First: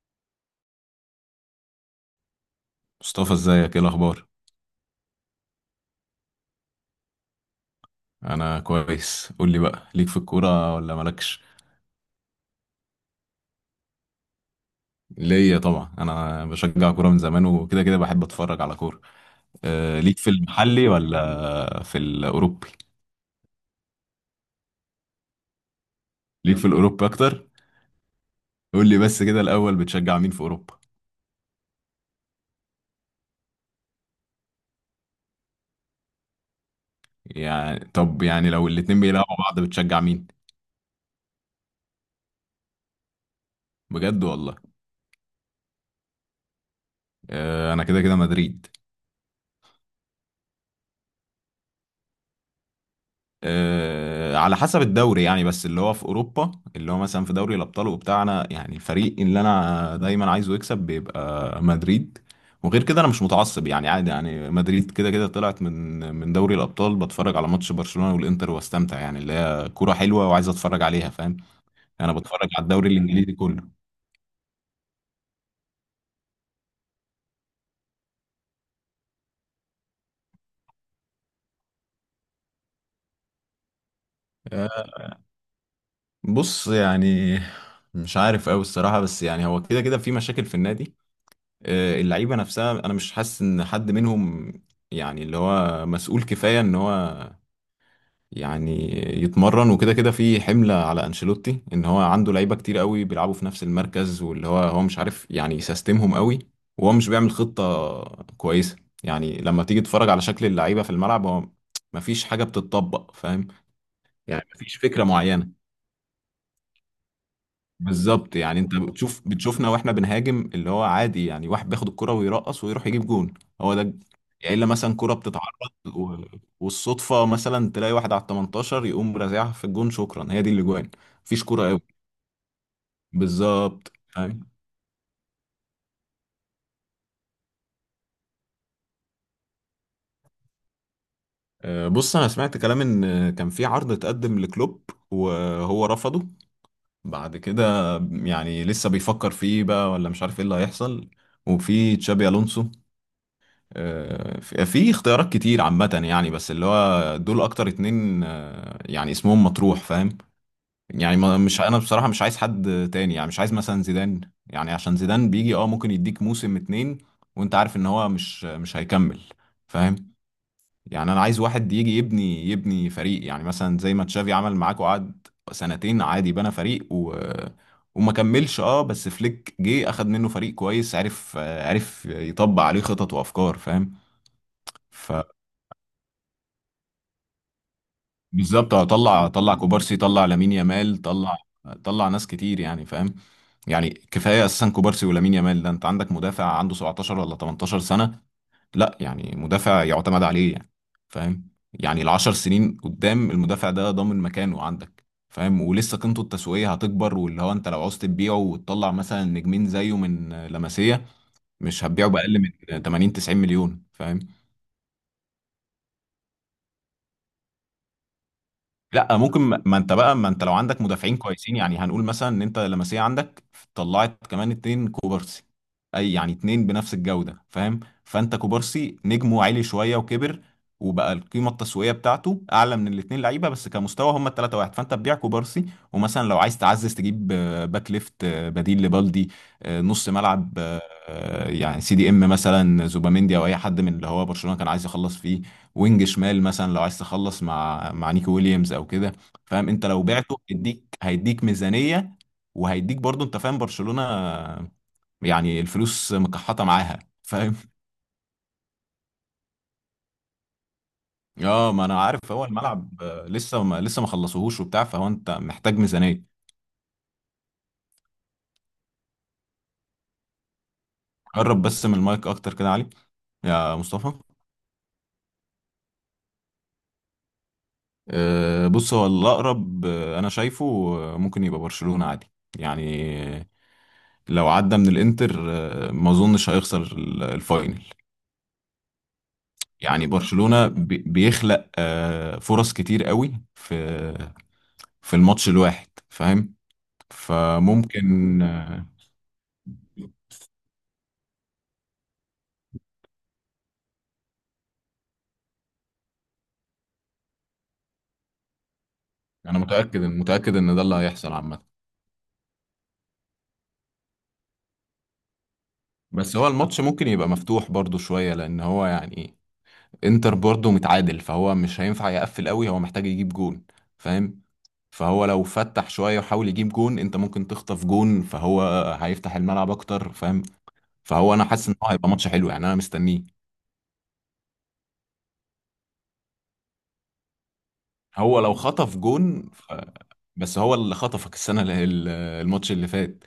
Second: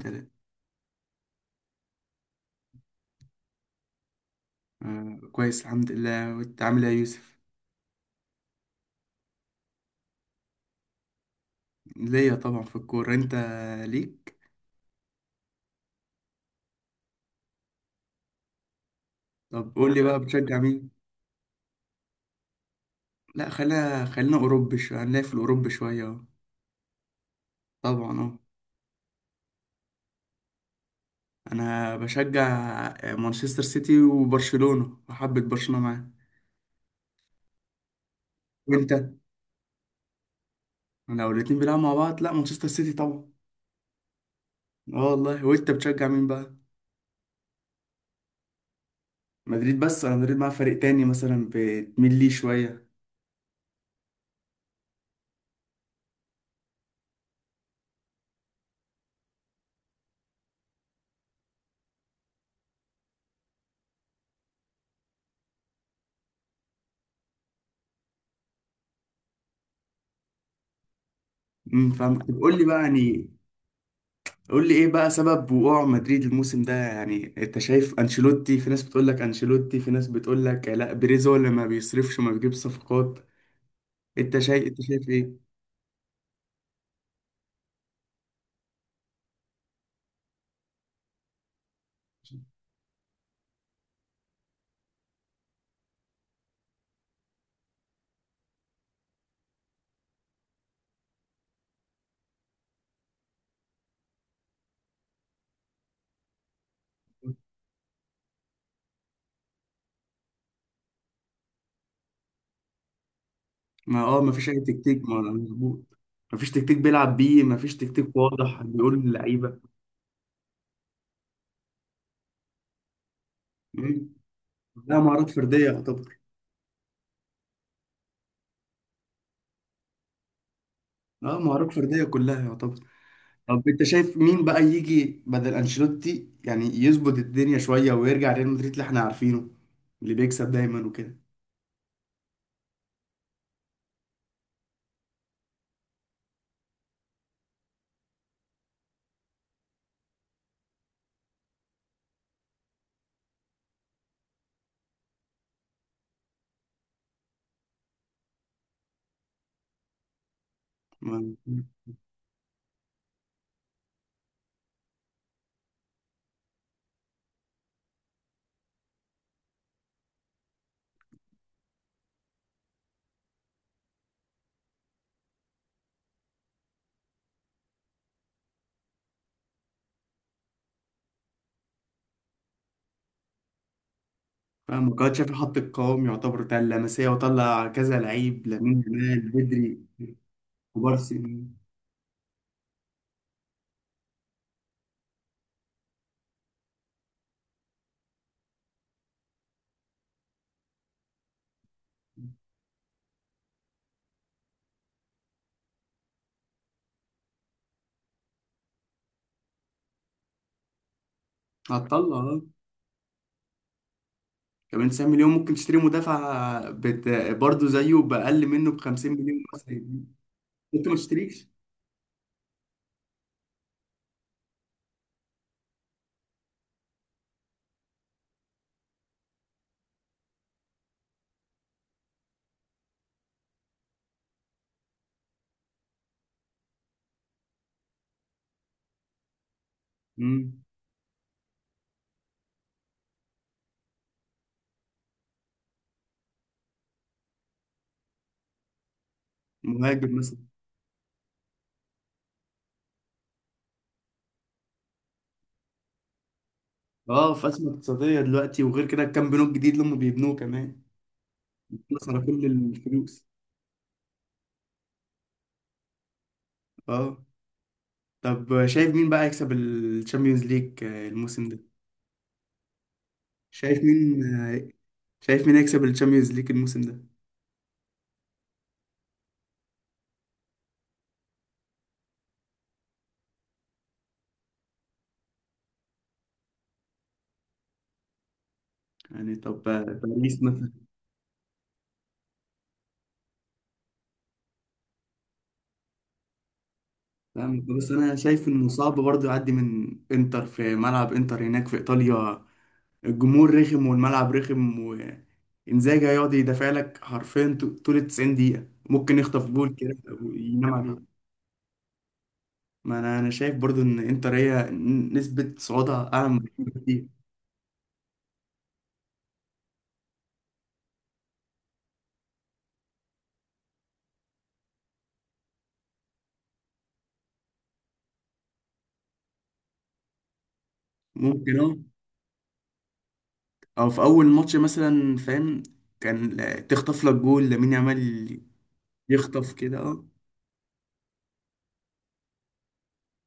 تمام. مصطفى، ازيك؟ ايه الاخبار؟ آه كويس الحمد لله، وانت عامل ايه يا يوسف؟ انا كويس. قول لي بقى، ليك في الكوره ولا مالكش؟ ليا طبعا في الكورة، انت ليك؟ ليا طبعا. انا بشجع كوره من زمان، وكده كده بحب اتفرج على كوره. طب قول لي انا ليك بقى في بتشجع المحلي مين؟ ولا في الاوروبي؟ لا خلينا اوروبي شوية، هنلاقي في الاوروبي شوية اهو. ليك في الاوروبي اكتر. طبعا اه. قول لي بس كده الاول، بتشجع مين في اوروبا؟ انا بشجع مانشستر سيتي وبرشلونة، وحبة برشلونة معاه. يعني طب يعني لو الاتنين وانت؟ بيلعبوا بعض بتشجع مين؟ انا لو الاتنين بيلعبوا مع بعض، لا مانشستر سيتي طبعا. بجد والله؟ اه والله. وانت بتشجع مين بقى؟ انا كده كده مدريد. مدريد؟ بس انا مدريد مع فريق تاني مثلا بتميل ليه شوية. على حسب الدوري يعني، بس اللي هو في اوروبا، اللي هو مثلا في دوري الابطال وبتاعنا. يعني الفريق اللي انا دايما عايزه يكسب بيبقى مدريد. وغير كده انا مش متعصب يعني، عادي يعني. مدريد كده كده طلعت من دوري الابطال، بتفرج على ماتش برشلونة والانتر واستمتع، يعني اللي هي كوره حلوه وعايز اتفرج عليها. فاهم؟ انا فاهمك. طب بتفرج قول على لي بقى الدوري يعني، الانجليزي كله. قول لي ايه بقى سبب وقوع مدريد الموسم ده؟ يعني انت شايف انشيلوتي، في ناس بتقول لك انشيلوتي، في ناس بتقول لك لا، بيريز هو اللي ما بيصرفش ما بيجيبش صفقات. انت شايف، آه، انت شايف ايه؟ بص يعني، مش عارف قوي الصراحه، بس يعني هو كده كده في مشاكل في النادي. اللعيبه نفسها انا مش حاسس ان حد منهم، يعني اللي هو مسؤول كفايه ان هو يعني يتمرن. وكده كده في حمله على انشيلوتي ان هو عنده لعيبه كتير قوي بيلعبوا في نفس المركز، واللي هو هو مش عارف يعني يسيستمهم قوي. وهو مش بيعمل خطه كويسه. يعني لما تيجي تتفرج على شكل اللعيبه في الملعب، هو مفيش حاجه بتتطبق. فاهم؟ ما اه، ما يعني فيش اي مفيش فكره تكتيك، ما ولا معينه. مظبوط؟ ما فيش تكتيك بيلعب بيه، ما فيش تكتيك بالظبط. يعني واضح انت بيقول بتشوف للعيبه. بتشوفنا واحنا بنهاجم، اللي هو عادي يعني واحد بياخد الكرة ويرقص ويروح يجيب جون. هو ده مم. يعني. الا مثلا لا كرة مهارات فرديه بتتعرض و... يعتبر. والصدفة مثلا تلاقي واحد على ال 18 يقوم رازعها في الجون، شكرا، هي دي الاجوان. اه مفيش كرة مهارات قوي، فرديه كلها يعتبر. طب انت بالظبط. شايف مين فاهم؟ بقى يجي بدل انشيلوتي يعني يظبط الدنيا شويه ويرجع ريال مدريد اللي احنا عارفينه، اللي بيكسب دايما وكده؟ بص، انا سمعت كلام ان كان في عرض اتقدم لكلوب وهو رفضه. بعد كده يعني لسه بيفكر فيه بقى ولا مش عارف ايه اللي هيحصل. وفي تشابي الونسو. في في اختيارات كتير عامة يعني، بس اللي هو دول أكتر اتنين يعني اسمهم مطروح. فاهم؟ يعني ما- مش أنا بصراحة مش عايز حد تاني. يعني مش عايز مثلا زيدان. يعني عشان زيدان بيجي اه ممكن يديك موسم اتنين، وأنت عارف إن هو مش هيكمل. فاهم؟ يعني أنا عايز واحد يجي يبني فريق، يعني مثلا زي ما تشافي عمل معاك وقعد سنتين عادي، بنى فريق وما كملش اه. بس فليك جه اخد منه فريق كويس، عرف عرف يطبق عليه خطط وافكار. فاهم؟ فاهم. ف كمان شافي حط القوام يعتبر بتاع اللمسية، وطلع كذا لعيب، بالظبط لامين اه. يامال طلع بدري. كوبارسي، طلع لامين يامال، كبار مم، طلع. سنين طلع ناس كتير يعني. فاهم؟ يعني كفايه اساسا كوبارسي ولامين يامال. ده انت عندك مدافع عنده 17 ولا 18 سنه. لا يعني مدافع يعتمد عليه يعني. فاهم؟ يعني العشر سنين قدام المدافع ده ضامن مكانه عندك. فاهم؟ ولسه قيمته التسويقيه هتكبر. واللي هو انت لو عاوز تبيعه وتطلع مثلا نجمين زيه من لمسيه، مش هتبيعه هتطلع باقل اه. من 80 90 مليون. فاهم؟ كمان 90 مليون ممكن تشتري مدافع برضه زيه بأقل منه ب 50 لا ممكن. مليون ما مثلا. انت بقى، ما انت لو عندك انت ما مدافعين تشتريش. كويسين، يعني هنقول مثلا ان انت لمسيه عندك طلعت كمان اتنين كوبارسي، اي يعني اتنين بنفس الجوده. فاهم؟ فانت كوبارسي نجمه عالي شويه وكبر، وبقى القيمه التسويقيه بتاعته اعلى من الاتنين لعيبه، بس كمستوى هم التلاته واحد. فانت تبيع كوبارسي، ومثلا لو عايز تعزز تجيب باك ليفت، بديل لبالدي، نص ملعب، مم. يعني سي دي ام مثلا زوباميندي، او اي حد من اللي هو برشلونه كان عايز يخلص فيه. وينج شمال مثلا لو عايز تخلص مع نيكو ويليامز او كده. فاهم؟ انت لو مهاجم بعته مثلا. هيديك ميزانية، وهيديك برضو. انت فاهم برشلونة يعني، الفلوس مكحطة معاها. اه في فاهم؟ أزمة اقتصادية دلوقتي، وغير كده كام بنوك جديد اللي هم بيبنوه كمان. اه ما انا خلص على عارف. هو كل الملعب الفلوس. لسه ما خلصوهوش وبتاع، فهو انت محتاج ميزانية. اه. طب شايف مين بقى يكسب الشامبيونز ليج الموسم ده؟ قرب بس من المايك اكتر كده يا علي، يا شايف مصطفى. مين؟ شايف مين يكسب الشامبيونز ليج الموسم ده؟ بص، هو الاقرب انا شايفه ممكن يبقى برشلونة عادي. يعني لو عدى من الانتر ما اظنش هيخسر الفاينل. يعني طب يعني باريس برشلونة مثلا؟ بيخلق فرص كتير قوي في في الماتش الواحد. فاهم؟ فاهم، بس انا فممكن شايف انه صعب برضه يعدي من انتر في ملعب انتر هناك في ايطاليا. الجمهور رخم والملعب رخم، وانزاجي هيقعد يدافع لك حرفيا طول ال 90 دقيقة، ممكن يخطف انا جول كده متأكد وينام ان ده اللي عليه. هيحصل عامة. ما انا، انا شايف برضه ان انتر هي نسبة صعودها اعلى بس من هو برشلونة الماتش بكتير. ممكن يبقى مفتوح برضو شوية، لان هو يعني انتر برضو متعادل، فهو مش هينفع يقفل قوي، هو محتاج يجيب جون. فاهم؟ فهو لو فتح شوية وحاول يجيب جون انت ممكن تخطف جون، فهو هيفتح الملعب اكتر. فاهم؟ فهو انا ممكن حاسس ان اه. هو هيبقى ماتش حلو يعني. انا مستنيه. او في اول ماتش مثلا فاهم، كان تخطف لك جول لامين يامال، هو لو خطف جون يخطف كده اه. بس هو اللي خطفك السنة الماتش اللي فات.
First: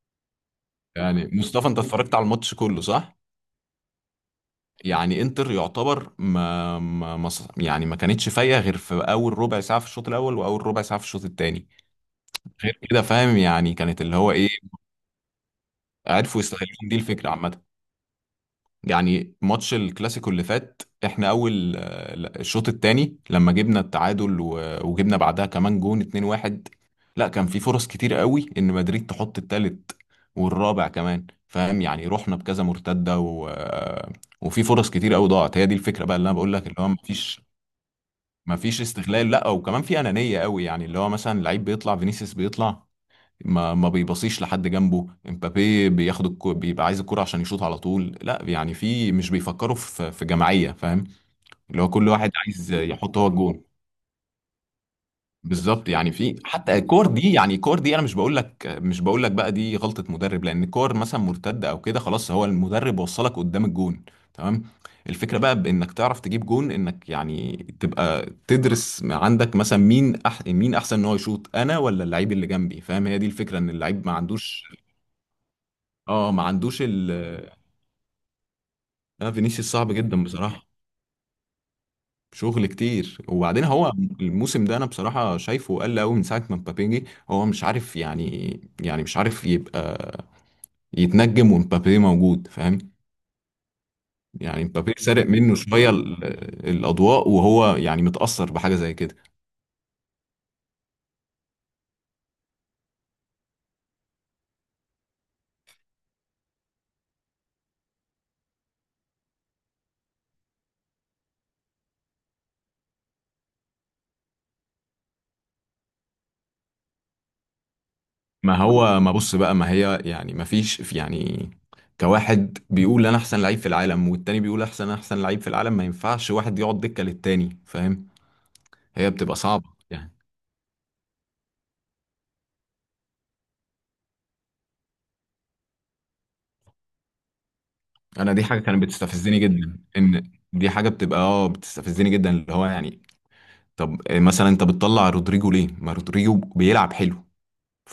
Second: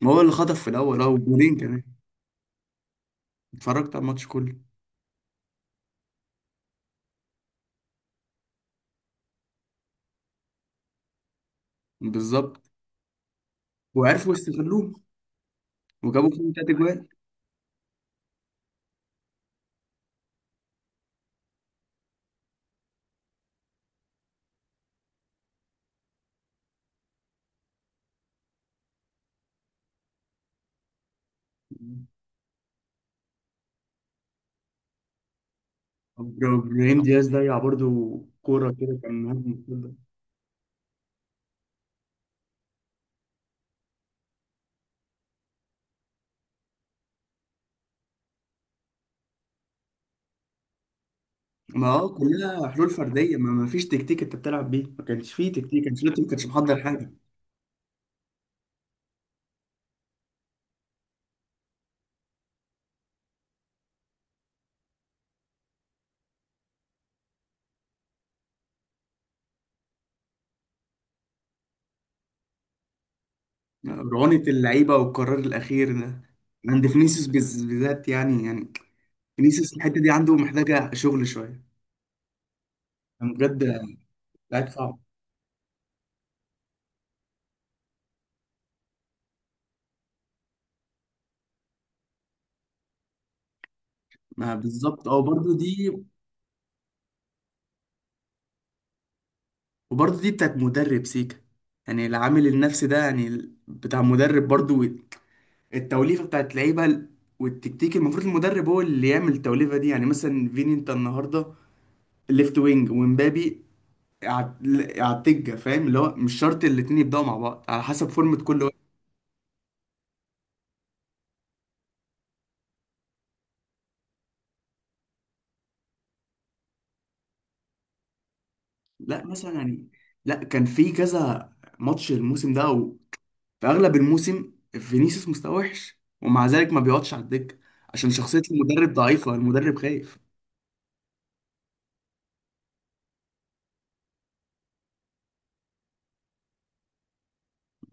ما هو اللي خطف في الاول اه، يعني وجولين مصطفى، انت كمان. اتفرجت على الماتش كله صح؟ اتفرجت على الماتش كله. يعني انتر يعتبر ما, ما... ما ص- يعني ما كانتش فايقة غير في اول ربع ساعة في الشوط الاول، واول ربع ساعة في الشوط الثاني. بالظبط. غير كده فاهم؟ يعني كانت اللي هو وعرفوا ايه، يستغلوه وجابوا عرفوا فيهم تلات يستغلون دي اجوال. الفكرة عامة. يعني ماتش الكلاسيكو اللي فات، احنا اول لا، الشوط الثاني لما جبنا التعادل وجبنا بعدها كمان جون 2-1، لا كان في فرص كتير قوي ان مدريد تحط الثالث والرابع كمان. فاهم؟ يعني رحنا بكذا مرتدة و... آه، وفي فرص كتير قوي ضاعت. هي دي الفكرة بقى اللي انا بقول لك، اللي هو ابراهيم دياز مفيش ضيع برضو كوره مفيش كده، كان استغلال. لا مهاجم وكمان الكورة. في انانية قوي، يعني اللي هو مثلا لعيب بيطلع فينيسيوس بيطلع ما بيبصيش لحد جنبه. امبابي بياخد بيبقى عايز الكرة عشان يشوط على طول. لا يعني في مش بيفكروا في جماعية. فاهم؟ اللي ما هو اه، كل واحد كلها عايز حلول يحط هو فرديه، ما, الجون. ما فيش تكتيك انت بتلعب بيه، ما كانش فيه تكتيك، بالظبط. يعني انشيلوتي ما في كانش حتى محضر الكور حاجه. دي، يعني الكور دي انا مش بقول لك، مش بقول لك بقى دي غلطة مدرب، لان الكور مثلا مرتدة او كده، خلاص هو المدرب وصلك قدام الجون، تمام. الفكرة بقى بانك تعرف تجيب جون، انك يعني تبقى تدرس عندك مثلا مين مين احسن ان هو يشوط، انا ولا اللعيب اللي جنبي. فاهم؟ هي دي الفكرة، ان اللعيب ما رعونه عندوش اللعيبه والقرار الاخير ده اه، ما عندوش عند فينيسيوس بالذات، يعني انا فينيسيوس فينيسيوس صعب الحته دي جدا عنده بصراحه. محتاجه شغل شويه. شغل كتير. كان بجد وبعدين هو الموسم لعيب ده انا صعب. بصراحه شايفه قل قوي من ساعه ما مبابي جه. هو مش عارف يعني، يعني مش عارف يبقى يتنجم ومبابي موجود. فاهم؟ ما يعني مبابي بالظبط اه، سارق برضو منه دي. شويه الاضواء، وهو يعني متاثر بحاجه زي كده. وبرضه دي بتاعت مدرب سيكا، يعني العامل النفسي ده يعني بتاع مدرب برضه. التوليفة بتاعت لعيبة والتكتيك، المفروض المدرب هو اللي يعمل التوليفة دي، يعني مثلا فيني انت النهاردة ليفت وينج، ومبابي على التجة، فاهم؟ اللي هو مش شرط الاتنين يبدأوا مع بعض، على حسب فورمة ما كل واحد. هو ما بص بقى، ما هي يعني ما فيش يعني كواحد بيقول انا احسن لعيب في العالم، والتاني بيقول احسن لعيب في العالم، ما ينفعش واحد يقعد دكه للتاني. فاهم؟ هي لا بتبقى مثلا صعبه يعني، يعني. لا كان في كذا ماتش الموسم ده، او في اغلب الموسم فينيسيوس مستواه وحش، ومع ذلك ما بيقعدش على الدكة، عشان انا شخصية دي حاجه كانت المدرب ضعيفة، بتستفزني المدرب جدا، خايف. ان دي حاجه بتبقى اه بتستفزني جدا، اللي هو يعني طب مثلا انت بتطلع رودريجو ليه؟ ما رودريجو بيلعب حلو.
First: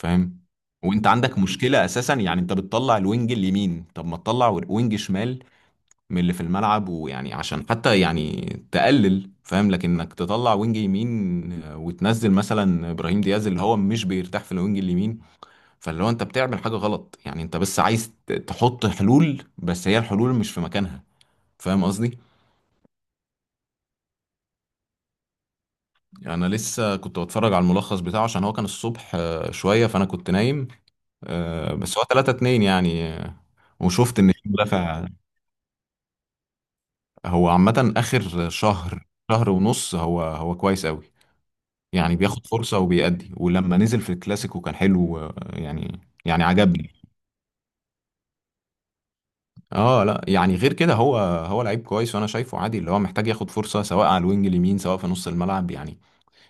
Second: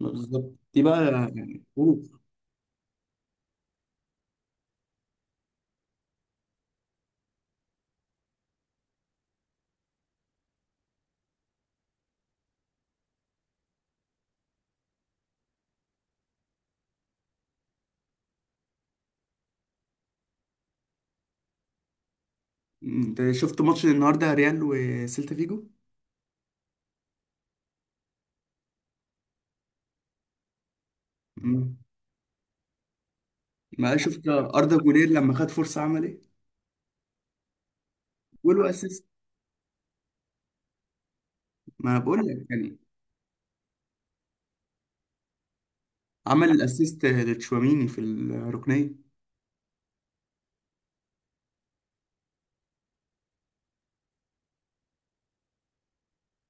ما بالظبط، دي بقى وانت عندك يعني مشكله اساسا أوه. يعني، انت بتطلع الوينج اليمين، طب ما تطلع وينج شمال من اللي في الملعب. ويعني عشان حتى يعني تقلل. فاهم؟ لكن انك تطلع وينج يمين وتنزل مثلا ابراهيم دياز اللي هو مش بيرتاح في الوينج اليمين، فاللي هو انت بتعمل حاجه غلط. يعني انت بس عايز تحط حلول، بس هي الحلول مش في مكانها. فاهم قصدي؟ انت شفت ماتش النهارده ريال وسيلتا فيجو؟ يعني انا لسه كنت بتفرج على الملخص بتاعه، عشان هو كان الصبح شويه فانا كنت نايم. مم. بس هو 3-2 يعني. ما وشفت شفت ان في اردا مدافع. جولير لما خد فرصه عمل ايه؟ هو عامه اخر جول اسيست. شهر، شهر ونص، هو هو كويس قوي. ما يعني بقول لك بياخد يعني. فرصه وبيأدي. ولما نزل في الكلاسيكو كان حلو يعني يعني عمل عجبني. الاسيست لتشواميني في الركنيه. اه لا يعني غير كده هو هو لعيب كويس، وانا شايفه عادي اللي هو محتاج ياخد فرصه سواء على الوينج اليمين، سواء في نص الملعب يعني.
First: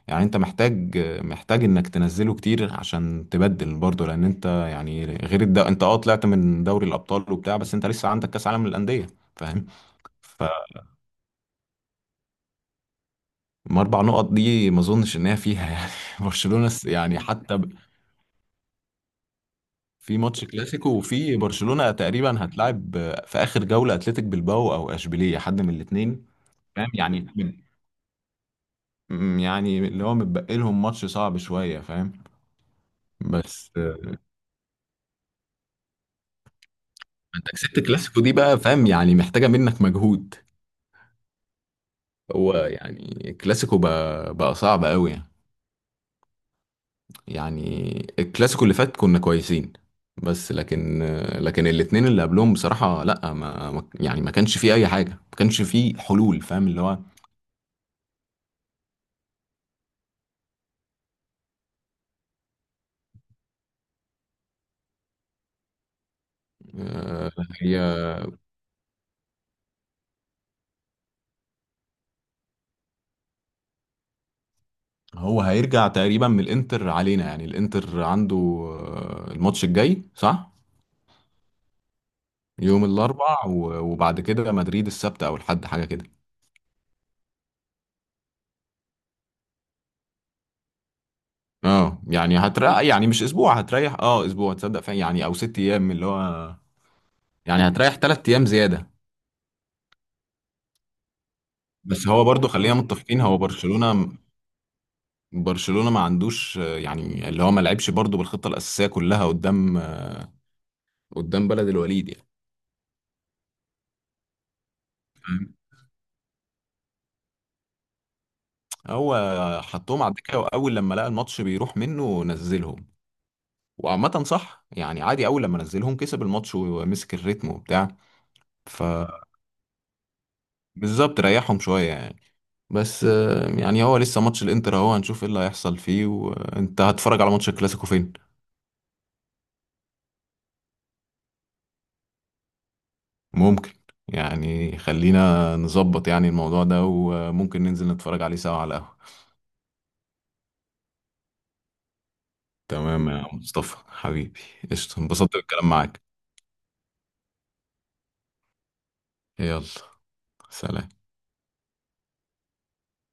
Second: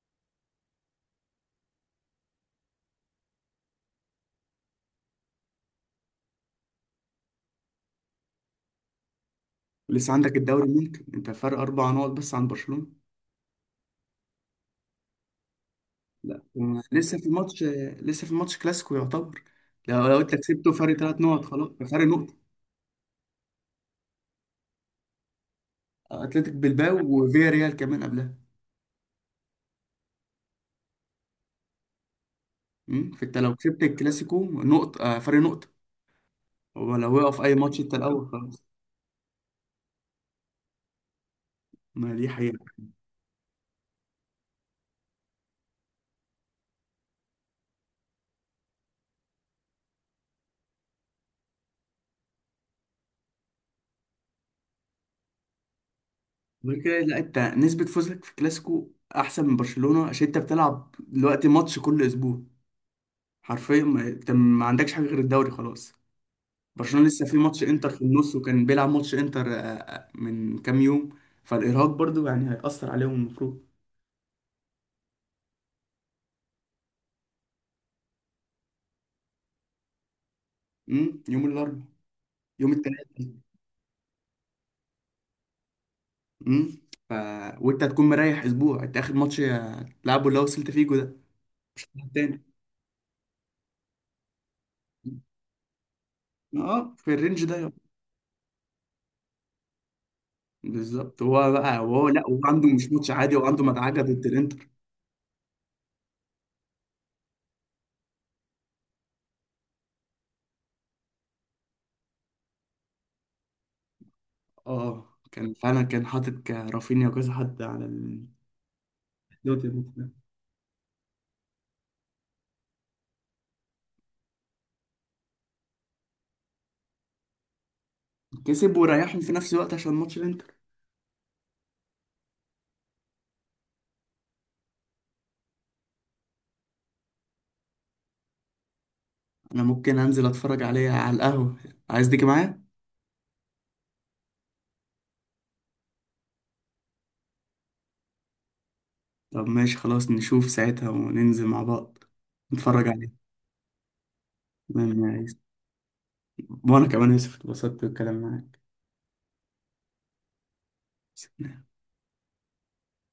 يعني انت محتاج، محتاج انك تنزله كتير عشان تبدل برضه، لان انت يعني غير انت اه طلعت من دوري الابطال وبتاع، بس انت لسه عندك كاس عالم للانديه. فاهم؟ ولسه عندك الدوري، فما ممكن انت فرق اربع نقط بس عن برشلونه. 4 نقط دي ما اظنش ان هي فيها يعني. لا، لسه يعني في حتى الماتش، لسه في الماتش كلاسيكو يعتبر. لو، في لو انت ماتش كسبته كلاسيكو، فرق ثلاث وفي نقط، خلاص برشلونه فرق نقطه. تقريبا هتلاعب في اخر جوله اتلتيك بالباو او اشبيليه، حد من الاثنين. اتلتيك فاهم؟ بلباو يعني وفيا ريال كمان قبلها. يعني اللي هو متبقي لهم ماتش صعب شويه. فاهم؟ مم. فانت لو بس كسبت الكلاسيكو نقطه فرق نقطه. ولو وقف انت اي كسبت ماتش انت الكلاسيكو الاول، دي بقى. خلاص. فاهم؟ يعني محتاجه منك مجهود. ما دي هو حقيقة. يعني الكلاسيكو بقى صعب قوي يعني. يعني الكلاسيكو اللي فات كنا كويسين، بس لكن، لكن الاتنين اللي قبلهم بصراحة لا، يعني ما كانش فيه اي حاجة، ما كانش فيه حلول. فاهم؟ غير اللي كده هو لا، انت نسبة فوزك في الكلاسيكو احسن من برشلونة، عشان انت بتلعب دلوقتي ماتش كل اسبوع حرفيا. انت ما عندكش حاجة غير الدوري خلاص. برشلونة لسه آه، في ماتش هي انتر في النص، وكان بيلعب ماتش انتر من كام يوم. فالارهاق برضو يعني هيأثر عليهم المفروض. هو هيرجع تقريبا من الانتر علينا. يعني الانتر عنده الماتش الجاي صح. يوم الاربعاء، يوم يوم الثلاثاء. الاربع وبعد كده مدريد السبت او الحد، حاجة كده. امم ف... وانت هتكون مريح اسبوع، انت اخر ماتش تلعبه اللي هو سيلتا فيجو ده. اه يعني التاني هتريح يعني، مش اسبوع هتريح اه، اسبوع تصدق فعلا يعني، او 6 ايام اللي هو. اه في الرينج يعني ده. هتريح 3 ايام زياده. بالظبط. هو بقى، وهو بس هو لا، وهو برضو عنده خلينا مش ماتش متفقين، عادي، هو هو عنده مدعكه برشلونه، ضد الانتر. برشلونه ما عندوش يعني اللي هو ما لعبش برضو بالخطه الاساسيه كلها قدام قدام بلد الوليد يعني. اه كان فاهم؟ فعلا كان حاطط رافينيا وكذا حد على هو دوت الماتش حطهم ده. على الدكه، واول لما لقى الماتش بيروح منه نزلهم. وعامة صح يعني، عادي، اول لما نزلهم كسب الماتش ومسك الريتم وبتاع. كسب وريحهم فبالظبط، في نفس الوقت عشان ماتش الانتر. ريحهم شويه يعني. بس يعني هو لسه ماتش الانتر اهو، هنشوف ايه اللي هيحصل فيه. وانت هتتفرج على ماتش الكلاسيكو فين؟ انا ممكن انزل اتفرج عليه على القهوه، عايز تيجي معايا؟ ممكن. يعني خلينا نظبط يعني الموضوع ده، وممكن ننزل نتفرج عليه سوا على القهوة. طب ماشي خلاص، نشوف ساعتها وننزل مع بعض نتفرج تمام عليه. يا مصطفى حبيبي. قشطة، تمام يا انبسطت يوسف. بالكلام معاك. وانا كمان يوسف اتبسطت بالكلام معاك. يلا، سلام.